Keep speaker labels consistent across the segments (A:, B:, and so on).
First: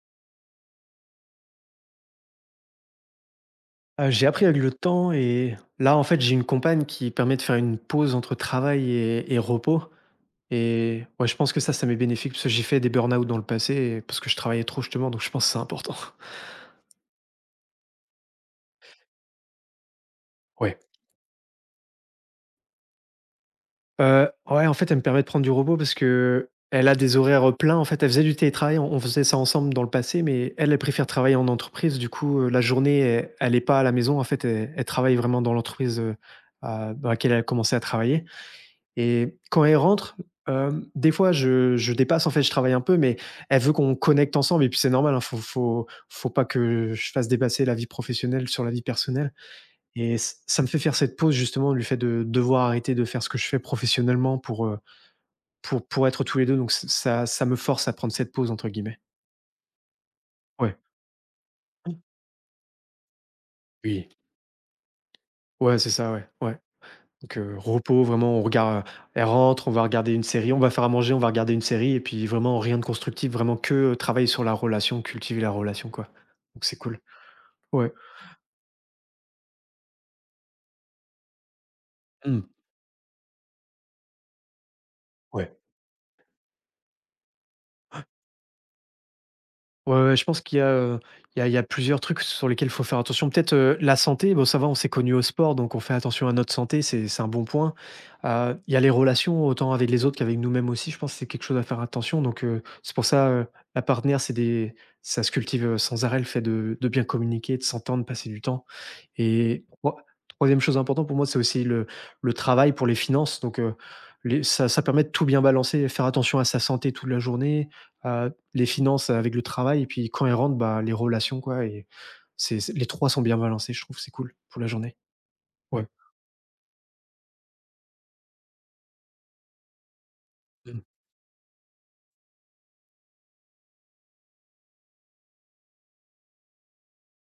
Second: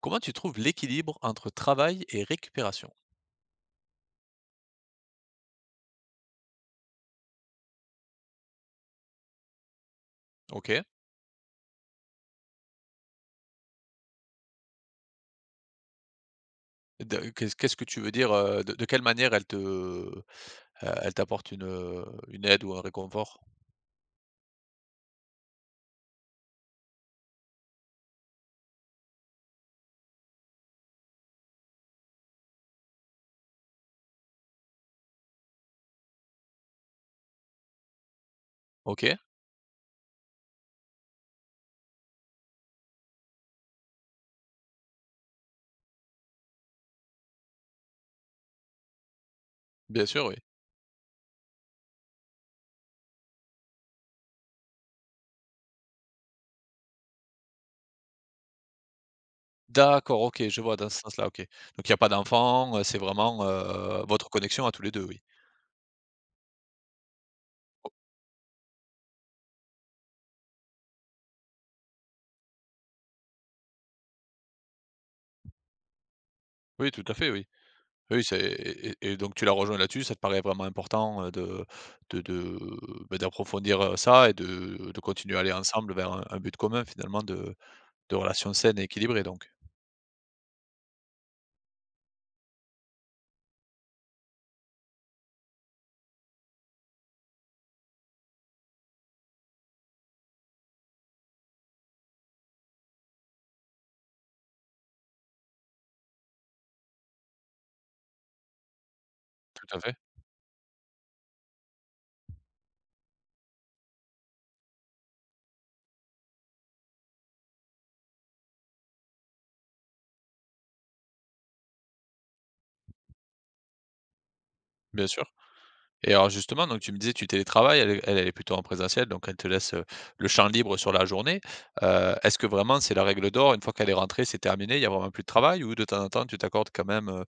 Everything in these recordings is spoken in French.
A: Comment tu trouves l'équilibre entre travail et récupération?
B: J'ai appris avec le temps et là, en fait, j'ai une compagne qui permet de faire une pause entre travail et repos
A: OK.
B: et ouais, je pense que ça m'est bénéfique parce que j'ai fait des burn-out dans le passé et parce que je travaillais trop justement, donc je pense que c'est important.
A: De qu'est-ce qu'est-ce que tu veux dire, de quelle manière elle te,
B: Ouais.
A: elle t'apporte une aide ou un réconfort?
B: Ouais, en fait, elle me permet de prendre du repos parce que elle a des horaires, pleins. En fait, elle faisait du télétravail, on faisait ça ensemble dans le passé, mais elle, elle préfère travailler en entreprise. Du coup, la journée, elle est pas à la maison. En fait, elle travaille vraiment dans l'entreprise, à dans laquelle elle a commencé à travailler.
A: OK,
B: Et quand elle rentre, des fois je dépasse, en fait, je travaille un peu, mais elle veut qu'on connecte ensemble et puis c'est normal, hein, faut pas que je fasse dépasser la vie professionnelle sur la vie personnelle
A: bien
B: et
A: sûr, oui.
B: ç ça me fait faire cette pause justement, du fait de devoir arrêter de faire ce que je fais professionnellement pour, pour être tous les 2. Donc ç ça ça me force à prendre cette «pause» entre guillemets.
A: D'accord, OK, je vois
B: Ouais.
A: dans ce sens-là, OK. Donc il y a pas d'enfant, c'est vraiment,
B: Oui.
A: votre connexion à tous les 2, oui.
B: Ouais, c'est ça, ouais, ouais. Donc, repos vraiment on regarde, elle rentre, on va regarder une série, on va faire à manger, on va regarder une série et puis vraiment rien de constructif, vraiment que, travailler sur la relation, cultiver la relation, quoi. Donc c'est
A: Oui,
B: cool.
A: tout à fait, oui.
B: Ouais.
A: Oui, c'est et donc tu la rejoins là-dessus, ça te paraît vraiment important, de de
B: Mmh.
A: de, bah, d'approfondir, ça et de continuer à aller
B: Ouais.
A: ensemble vers un but commun finalement de relations saines et équilibrées donc.
B: Ouais, ouais, je pense qu'il y a, il y a plusieurs trucs sur lesquels il faut faire attention. Peut-être, la santé, bon ça va, on s'est connus au sport, donc on fait attention à notre santé, c'est un bon point. Il y a les relations, autant avec les autres qu'avec nous-mêmes aussi, je pense que c'est quelque chose à faire attention, donc c'est pour ça, la partenaire, c'est des ça se cultive, sans arrêt, le fait de bien communiquer, de s'entendre, passer du temps. Et
A: Tout à fait.
B: troi 3 chose importante pour moi, c'est aussi le travail pour les finances donc les ça permet de tout bien balancer, faire attention à sa santé toute la journée, à les finances avec le travail et puis quand elle rentre, bah, les relations quoi et c'est les 3 sont bien balancés, je trouve, c'est cool pour la journée.
A: Bien sûr.
B: Ouais.
A: Et alors justement, donc tu me disais, tu télétravailles, elle, elle, elle est plutôt en présentiel, donc elle te laisse le champ libre
B: Mmh.
A: sur la journée. Est-ce que vraiment c'est la règle d'or, une fois qu'elle est rentrée, c'est terminé, il n'y a vraiment plus de travail, ou de temps en temps, tu t'accordes quand même, euh,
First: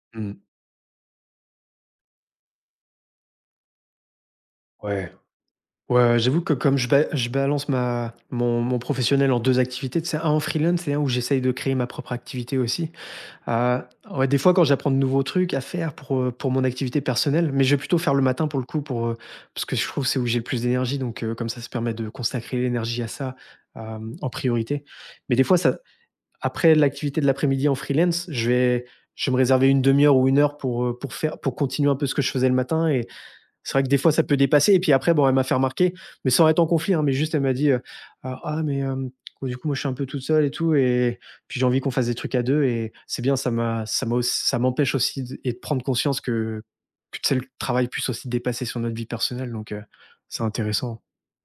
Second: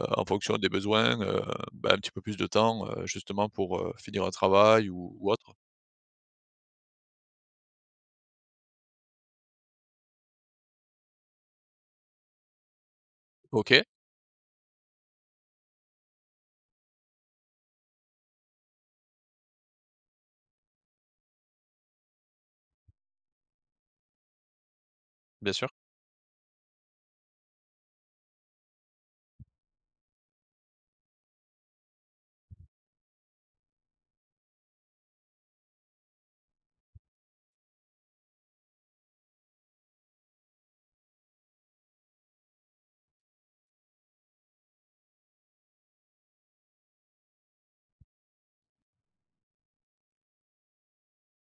A: euh, en
B: Mmh.
A: fonction des besoins, bah, un petit peu plus de temps, justement, pour finir un travail
B: Ouais.
A: ou autre?
B: Ouais, j'avoue que comme je balance ma mon mon professionnel en 2 activités, c'est un en freelance et un où j'essaye de créer ma propre activité aussi.
A: OK,
B: Heu, ouais, des fois, quand j'apprends de nouveaux trucs à faire pour mon activité personnelle, mais je vais plutôt faire le matin pour le coup pour, parce que je trouve que c'est où j'ai le plus d'énergie donc comme ça permet de consacrer l'énergie à ça, en priorité. Mais des
A: bien
B: fois
A: sûr.
B: ça après l'activité de l'après-midi en freelance, je vais me réserver une demi heure ou une heure pour faire pour continuer un peu ce que je faisais le matin et c'est vrai que des fois, ça peut dépasser. Et puis après, bon, elle m'a fait remarquer, mais sans être en conflit, hein, mais juste, elle m'a dit, «Ah ah, mais, bon, du coup, moi, je suis un peu toute seule et tout et puis j'ai envie qu'on fasse des trucs à 2 et c'est bien, ça m'empêche aussi d et de prendre conscience que tu sais, le travail puisse aussi dépasser sur notre vie personnelle», donc c'est intéressant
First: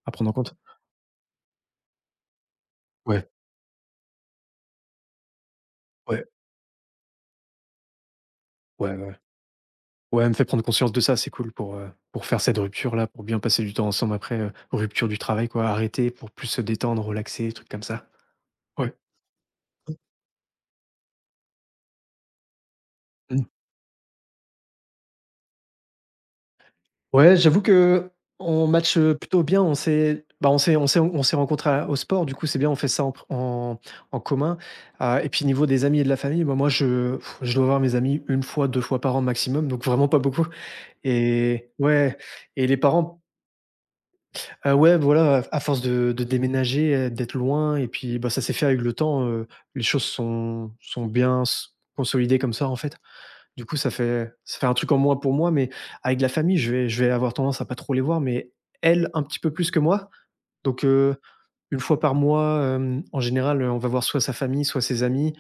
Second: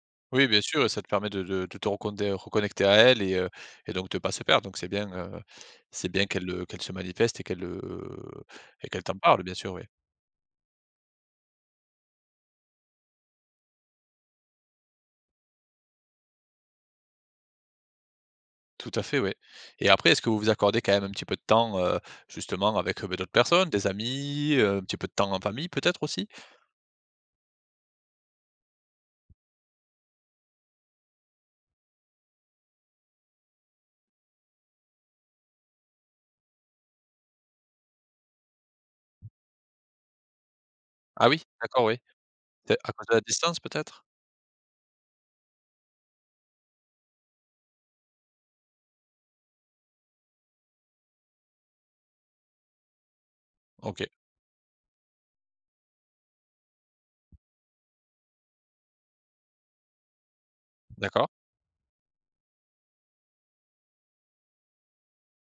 B: à prendre en
A: Oui,
B: compte.
A: bien sûr, et ça te permet de, de te reconnecter, reconnecter à elle
B: Ouais,
A: et donc de ne pas se perdre. Donc c'est bien
B: ouais,
A: qu'elle qu'elle se manifeste et
B: ouais,
A: qu'elle
B: ouais.
A: t'en parle, bien sûr, oui.
B: Ouais, elle me fait prendre conscience de ça, c'est cool pour faire cette rupture-là, pour bien passer du temps ensemble après, rupture du travail, quoi, arrêter pour plus se détendre, relaxer, trucs comme ça.
A: Tout
B: Ouais.
A: à fait, oui. Et après, est-ce que vous vous accordez quand même un petit peu de temps, justement avec, bah, d'autres
B: Mmh.
A: personnes, des amis, un petit peu de temps en famille peut-être aussi?
B: Ouais, j'avoue qu'on match, plutôt bien. On s'est on s'est rencontrés à au sport, du coup, c'est bien, on fait ça en en commun, et puis niveau des amis et de la famille, bah, moi, je pff, je dois voir mes amis une fois, 2 fois par an maximum, donc vraiment pas beaucoup
A: Ah oui?
B: et
A: D'accord, oui.
B: ouais et les
A: C'est à cause de
B: parents,
A: la distance peut-être?
B: ouais, voilà, à force de déménager, d'être loin et puis, bah, ça s'est fait avec le temps, les choses sont bien s consolidées comme ça, en fait. Du coup, ça
A: OK,
B: fait ça fait un truc en moins pour moi, mais avec la famille, je vais avoir tendance à pas trop les voir, mais elle, un petit peu plus que moi. Donc,
A: d'accord.
B: 1 fois par mois, en général, on va voir soit sa famille, soit ses amis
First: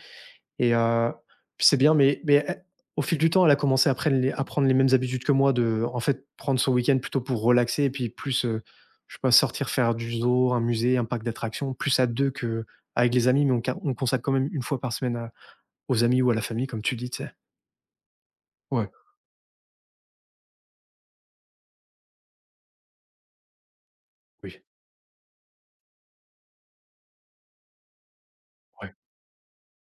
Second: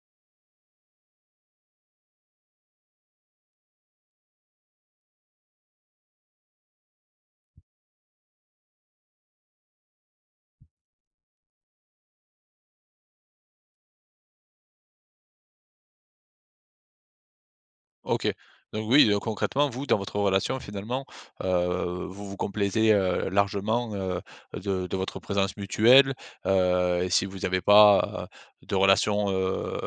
B: et puis c'est bien, mais elle au fil du temps, elle a commencé à prendre les mêmes habitudes que moi de, en fait, prendre son week-end plutôt pour relaxer et puis plus, je sais pas, sortir faire du zoo, un musée, un parc d'attractions, plus à deux que avec les amis, mais on consacre quand même une fois par semaine à aux amis ou à la famille, comme tu dis, tu sais?
A: OK. Donc
B: Ouais,
A: oui, concrètement, vous, dans votre relation, finalement, vous vous complaisez, largement,
B: oui,
A: de votre présence mutuelle, et si vous n'avez pas, de
B: ouais. Mmh.
A: relation,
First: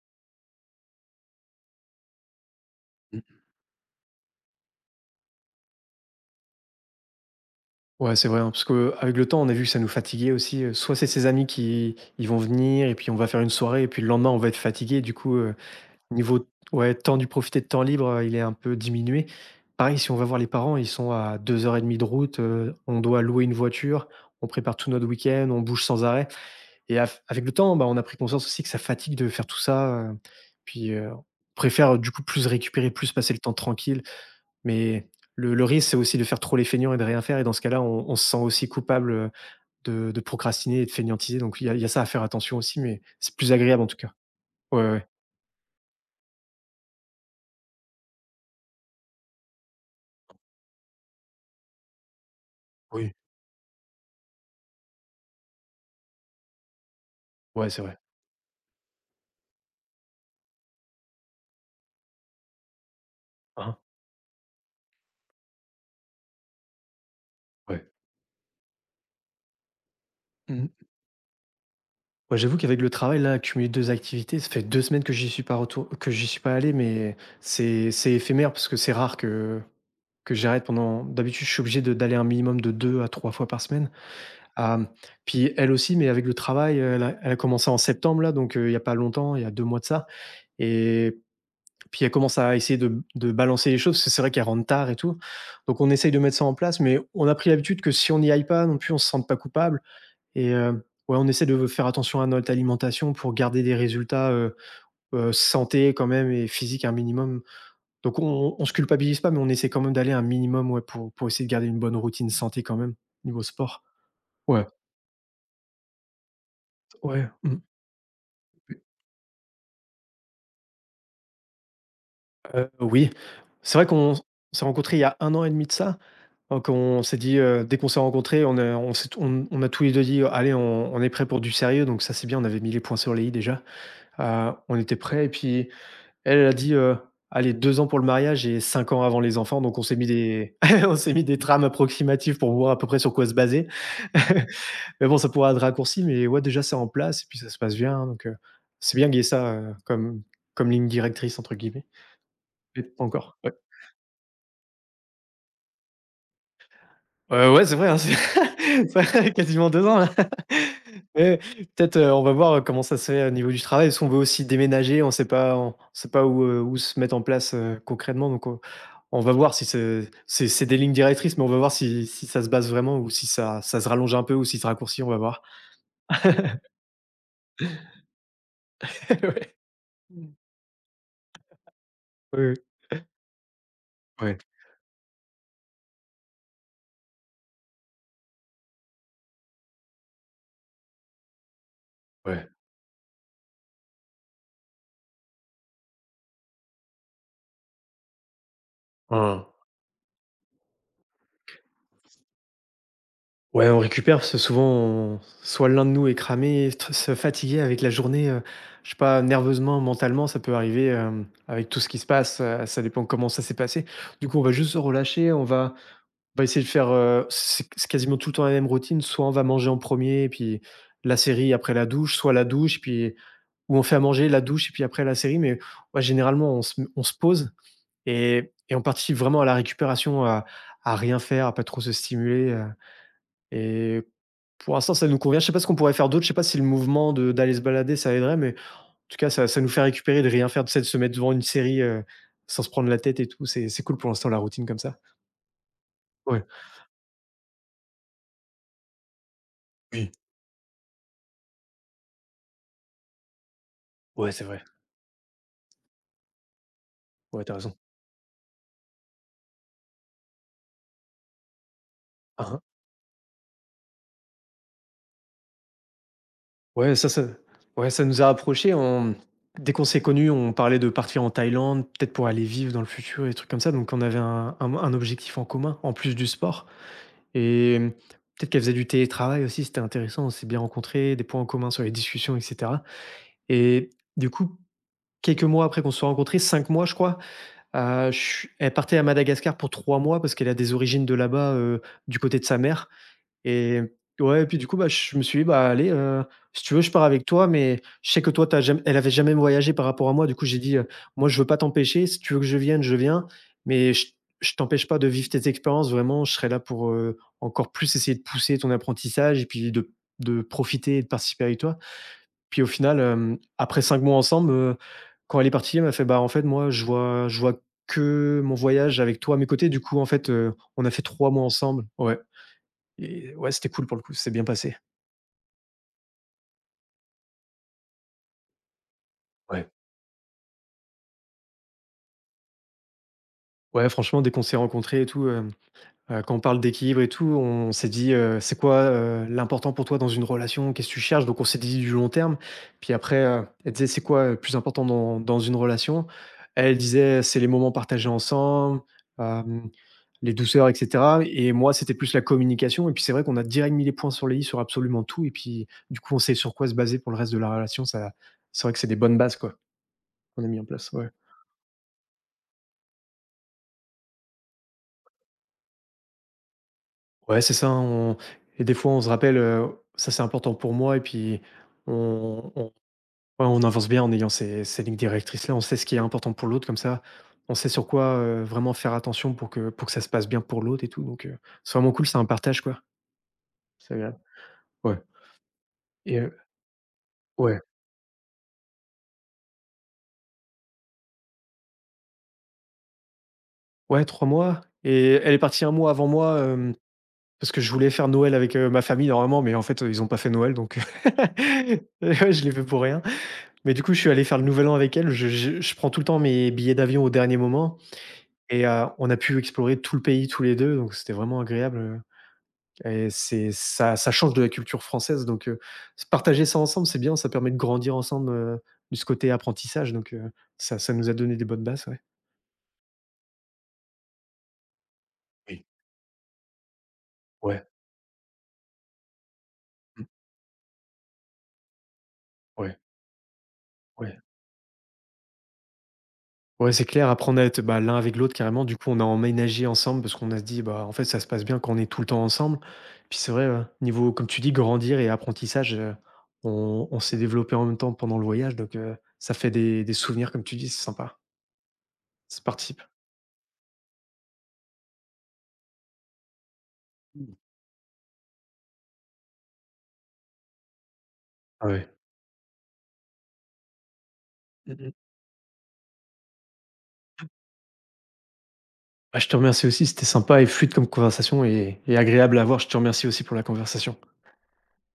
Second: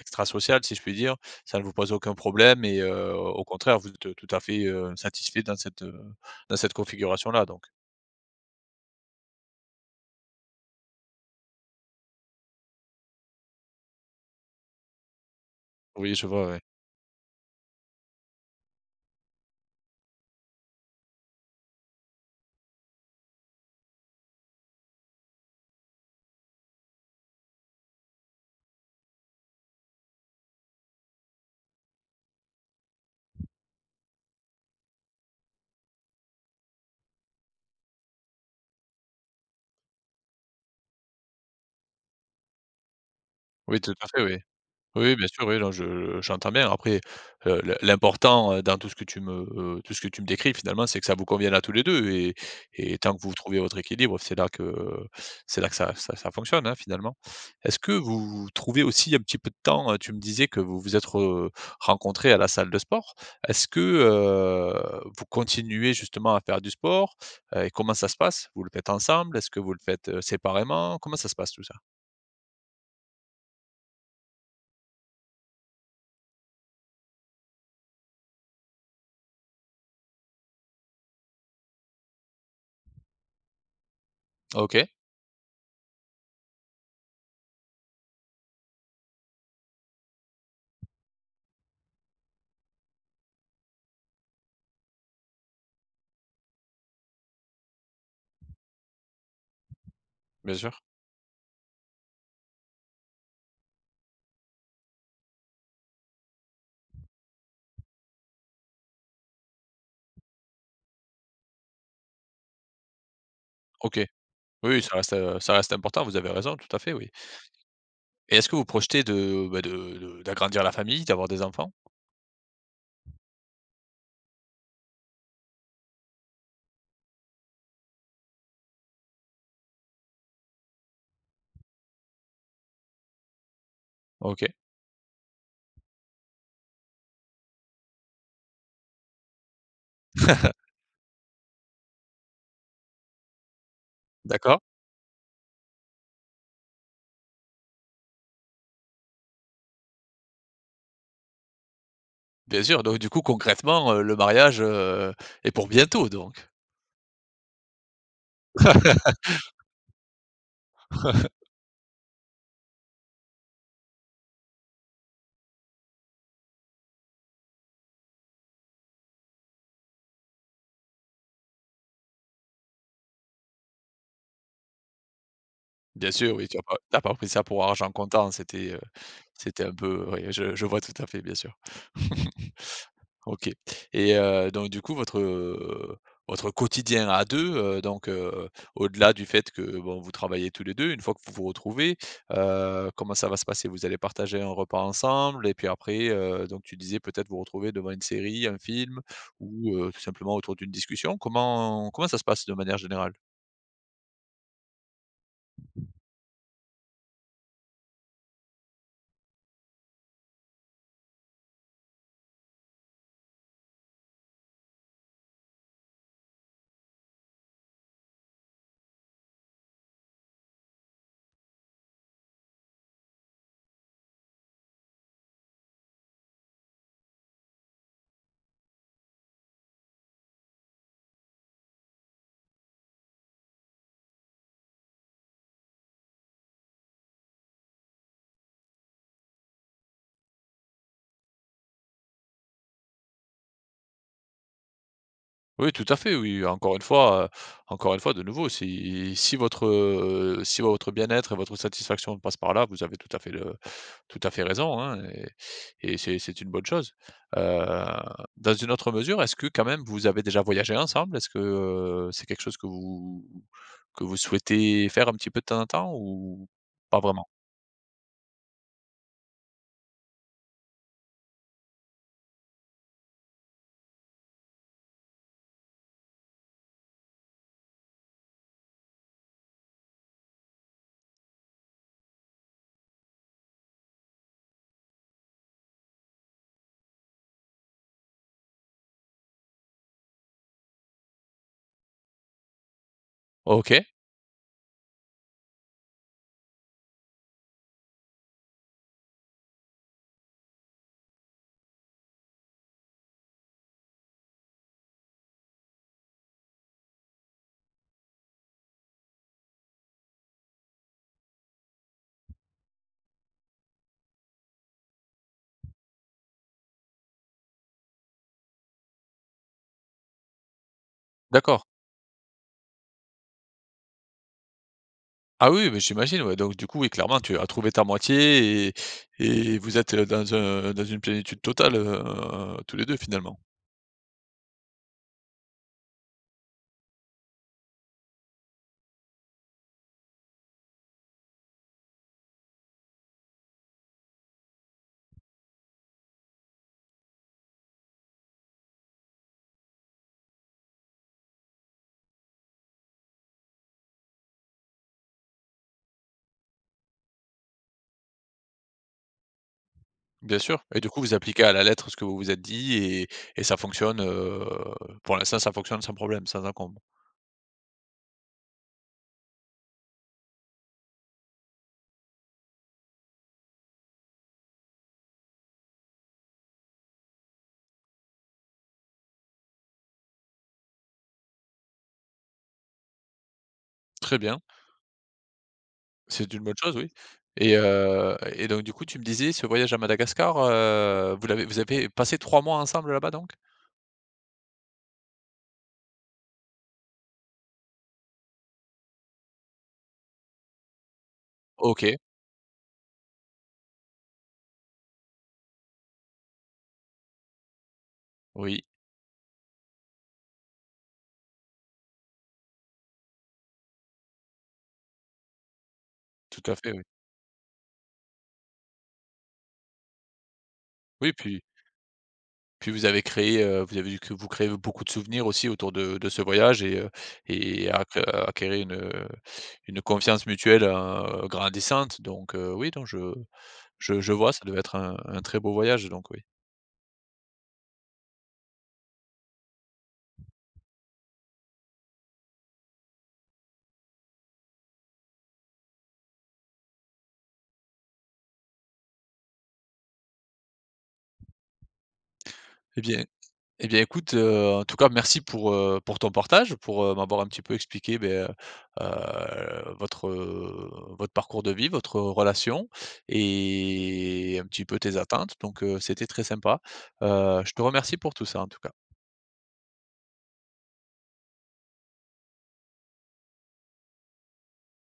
A: extrasociale, si je puis dire, ça ne vous pose aucun problème et au contraire, vous êtes tout à fait, satisfait dans cette configuration-là donc?
B: Ouais, c'est vrai, hein, parce que avec le temps, on a vu que ça nous fatiguait aussi. Soit c'est ses amis qui ils vont venir, et puis on va faire une soirée, et puis le lendemain, on va être fatigué. Du coup,
A: Oui, je
B: niveau
A: vois, ouais.
B: ouais, temps du profiter de temps libre, il est un peu diminué. Pareil, si on va voir les parents, ils sont à deux heures et demie de route, on doit louer une voiture, on prépare tout notre week-end, on bouge sans arrêt. Et avec le temps, bah, on a pris conscience aussi que ça fatigue de faire tout ça. Puis on préfère du coup plus récupérer, plus passer le temps tranquille. Mais le risque, c'est aussi de faire trop les feignants et de rien faire et dans ce cas-là, on se sent aussi coupable, de procrastiner et de feignantiser donc il y a ça à faire attention aussi, mais c'est plus
A: Oui,
B: agréable en
A: tout
B: tout
A: à
B: cas.
A: fait, oui.
B: Ouais, ouais, ouais.
A: Oui, bien sûr, oui, non, je j'entends bien. Après, l'important, dans tout ce que tu me tout ce que tu me décris finalement, c'est que ça vous convienne à tous les 2 et
B: Oui,
A: tant que vous trouvez votre équilibre, c'est là que ça fonctionne, hein, finalement.
B: ouais,
A: Est-ce
B: c'est
A: que
B: vrai.
A: vous trouvez aussi un petit peu de temps, tu me disais que vous vous êtes re rencontrés à la salle de sport. Est-ce
B: Hein,
A: que, vous continuez justement à faire du sport? Et
B: ouais.
A: comment ça se passe? Vous le faites ensemble? Est-ce que vous le faites,
B: Mmh.
A: séparément? Comment ça se passe tout ça?
B: Ouais, j'avoue qu'avec le travail là, cumuler 2 activités, ça fait 2 semaines que j'y suis pas allé, mais c'est éphémère parce que c'est rare que j'arrête pendant d'habitude, je suis obligé de d'aller un minimum de 2 à 3 fois par semaine. Hem,
A: OK,
B: puis elle aussi, mais avec le travail, elle a commencé en septembre là, donc il y a pas longtemps, il y a 2 mois de ça. Et puis, elle commence à essayer de balancer les choses, parce que c'est vrai qu'elle rentre tard et tout. Donc on essaye de mettre ça en place, mais on a pris l'habitude que si on n'y aille pas non plus, on se sente pas coupable et
A: bien sûr.
B: ouais, on essaie de faire attention à notre alimentation pour garder des résultats, santé quand même et physique un minimum. Donc on se culpabilise pas, mais on essaie quand même d'aller un minimum, ouais, pour essayer de garder une bonne routine santé quand même, niveau sport.
A: OK.
B: Ouais,
A: Oui, oui, ça reste important, vous avez raison, tout à fait, oui.
B: ouais, mmh.
A: Et est-ce que vous projetez de, bah, de d'agrandir la famille, d'avoir des enfants?
B: Oui, c'est vrai qu'on s'est rencontrés il y a un an et demi de ça. Donc on s'est dit, dès qu'on s'est rencontrés, on a on s'est on a tous les 2 dit: «Allez, on est prêt pour du sérieux», donc ça, c'est bien, on avait mis les points sur les i déjà.
A: OK.
B: On était prêts et puis elle, elle a dit, «Allez, 2 ans pour le mariage et 5 ans avant les enfants», donc on s'est mis des on s'est mis des trames approximatives pour voir à peu près sur quoi se baser.
A: D'accord.
B: Mais bon, ça pourrait être raccourci, mais ouais, déjà, c'est en place et puis ça se passe bien, donc c'est bien qu'il y ait ça, comme comme ligne directrice entre guillemets,
A: Bien sûr,
B: mais
A: donc du coup,
B: encore.
A: concrètement, le mariage, est pour bientôt donc?
B: Ouais, c'est vrai, hein, c'est ça fait quasiment 2 ans, là. Mais peut-être, on va voir, comment ça se fait au niveau du travail. Parce qu'on veut aussi déménager, on sait pas où, où se mettre en place, concrètement. Donc on va voir si c'est des lignes directrices, mais on va voir si ça se base vraiment ou si ça se rallonge un peu ou si ça raccourcit, on va voir.
A: Bien sûr, oui, tu as pas pris ça pour argent comptant, c'était,
B: Ouais.
A: c'était un peu oui, je vois tout à fait, bien sûr.
B: Oui, oui.
A: OK et
B: Ouais,
A: donc du coup votre, votre quotidien à 2 donc au-delà du fait que, bon, vous travaillez tous les 2 une fois que vous vous retrouvez,
B: ouais.
A: comment ça va se passer? Vous allez partager un repas ensemble et puis après, donc tu disais peut-être vous retrouver devant une série, un film
B: Mmh.
A: ou tout simplement autour d'une discussion. Comment ça se passe de manière générale?
B: Ouais, on récupère parce que souvent, on soit l'un de nous est cramé, stre se fatiguer avec la journée, je sais pas, nerveusement, mentalement, ça peut arriver, avec tout ce qui se passe, ça dépend comment ça s'est passé. Du coup, on va juste se relâcher, on va essayer de faire, c'est quasiment tout le temps la même routine, soit on va manger en premier et puis la série après la douche, soit la douche puis où on fait à manger, la douche et puis après la série, mais ouais, généralement, on se pose et on participe vraiment à la récupération, à rien faire, à pas trop se stimuler, et pour l'instant, ça nous convient. Je sais pas ce qu'on pourrait faire d'autre. Je sais pas si le mouvement de d'aller se balader, ça aiderait, mais en tout cas, ça nous fait récupérer de rien faire, tu sais, de se mettre devant une série, sans se prendre la tête et tout. C'est cool pour l'instant la routine comme ça.
A: Oui, tout à fait, oui,
B: Ouais,
A: encore une fois, de nouveau, si votre,
B: oui,
A: si votre bien-être et votre satisfaction passe par là, vous avez tout à fait le tout à
B: ouais,
A: fait
B: c'est vrai.
A: raison, hein et c'est une bonne chose.
B: Ouais, t'as
A: Heu,
B: raison.
A: Dans une autre mesure, est-ce que quand même vous avez déjà voyagé ensemble? Est-ce que, c'est quelque
B: Hein,
A: chose
B: hein.
A: que vous souhaitez faire un petit peu de temps en temps ou
B: Ouais,
A: pas
B: ça
A: vraiment?
B: ça ouais, ça nous a rapprochés. On Dès qu'on s'est connus, on parlait de partir en Thaïlande, peut-être pour aller vivre dans le futur et des trucs comme ça. Donc on avait un objectif en commun, en plus du sport et peut-être qu'elle faisait du télétravail aussi, c'était intéressant. On s'est bien rencontrés, des points en commun sur les discussions etc. Et du coup, quelques mois après qu'on se soit rencontrés, 5 mois, je crois, je suis elle partait à Madagascar pour 3 mois parce qu'elle a des origines de là-bas, du côté de sa mère et
A: OK,
B: ouais et puis du coup, bah, je me suis dit: «Bah, allez, si tu veux, je pars avec toi, mais je sais que toi, t'as as elle avait jamais voyagé par rapport à moi. Du coup, j'ai dit, «Moi, je veux pas t'empêcher. Si tu veux que je vienne, je viens, mais je t'empêche pas de vivre tes expériences. Vraiment, je serai là pour, encore plus essayer de pousser ton apprentissage et puis de profiter et de participer avec toi». Puis au final, après 5 mois ensemble, quand elle est partie, elle m'a fait: «Bah, en fait, moi, je vois que mon voyage avec toi à mes côtés». Du coup, en fait, on a fait 3 mois
A: d'accord.
B: ensemble. Ouais et ouais, c'était cool pour le coup, c'est bien passé.
A: Ah oui, mais j'imagine, ouais, donc du coup, oui, clairement, tu as trouvé ta moitié et
B: Ouais.
A: vous êtes, dans un dans une plénitude totale, tous les 2 finalement.
B: Ouais, franchement, dès qu'on s'est rencontrés et tout, hem quand on parle d'équilibre et tout, on s'est dit, «C'est quoi, l'important pour toi dans une relation? Qu'est-ce que tu cherches?» Donc on s'est dit du long terme. Puis après, elle disait: «C'est quoi, le plus important dans une relation?» Elle disait: «C'est les moments partagés ensemble, hem, les douceurs et cetera» et moi, c'était plus la communication et puis c'est vrai qu'on a direct mis les points sur les i sur absolument tout et puis du coup, on sait sur quoi se baser pour le reste de la relation. Ça c'est vrai que c'est des bonnes bases, quoi,
A: Bien
B: qu'on a mis
A: sûr
B: en
A: et du
B: place.
A: coup,
B: Ouais.
A: vous appliquez à la lettre ce que vous vous êtes dit et ça fonctionne, pour l'instant, ça fonctionne sans problème, sans encombre.
B: Ouais, c'est ça, hein, on et des fois, on se rappelle, ça, c'est important pour moi et puis on ouais, on avance bien en ayant ces lignes directrices-là. On sait ce qui est important pour l'autre comme ça, on sait sur quoi, vraiment faire attention pour que ça se passe bien pour l'autre et tout donc c'est vraiment cool, c'est un partage, quoi. C'est
A: Très
B: agréable.
A: bien,
B: Ouais et
A: c'est une bonne chose, oui
B: ouais,
A: et donc du coup, tu me disais ce voyage à Madagascar, vous avez passé 3 mois ensemble là-bas donc?
B: ouais, 3 mois et elle est partie un mois avant moi, parce que je voulais faire Noël avec, ma famille normalement mais en fait, ils ont pas fait Noël donc
A: OK,
B: ouais, je l'ai fait pour rien. Mais du coup, je suis allé faire le nouvel an avec elle. Je prends tout le temps mes billets d'avion au dernier moment
A: oui,
B: et on a pu explorer tout le pays tous les 2. Donc c'était vraiment agréable, et c'est ça change de la culture française, donc s
A: tout
B: partager
A: à
B: ça
A: fait, oui.
B: ensemble, c'est bien, ça permet de grandir ensemble, de ce côté apprentissage, donc ça nous
A: Oui,
B: a donné
A: puis
B: des bonnes bases, ouais.
A: puis vous avez créé, vous avez dû que vous créez beaucoup de souvenirs aussi
B: Oui,
A: autour de ce voyage
B: ouais,
A: et acquérir une
B: mmh,
A: confiance mutuelle, grandissante donc oui,
B: ouais,
A: donc je je
B: ouais.
A: vois, ça devait être un très beau voyage donc oui.
B: Ouais, c'est clair, apprendre à être, bah, l'un avec l'autre carrément. Du coup, on a emménagé ensemble parce qu'on a se dit, bah, en fait, ça se passe bien quand on est tout le temps ensemble. Puis c'est vrai, niveau, comme tu dis, grandir et apprentissage, on s'est développé en même temps pendant le voyage. Donc, ça fait des souvenirs, comme tu dis, c'est sympa. Ça
A: Eh
B: participe.
A: bien eh bien écoute, en tout cas merci pour ton partage, pour, m'avoir un
B: Mm.
A: petit peu expliqué, beh, votre, votre parcours de
B: Ah
A: vie,
B: ouais.
A: votre relation et un petit peu
B: Mhm.
A: tes attentes donc c'était très sympa. Je te remercie pour tout ça en tout cas.
B: Bah, je te remercie aussi, c'était sympa et fluide comme conversation et agréable à voir. Je te remercie aussi pour la conversation.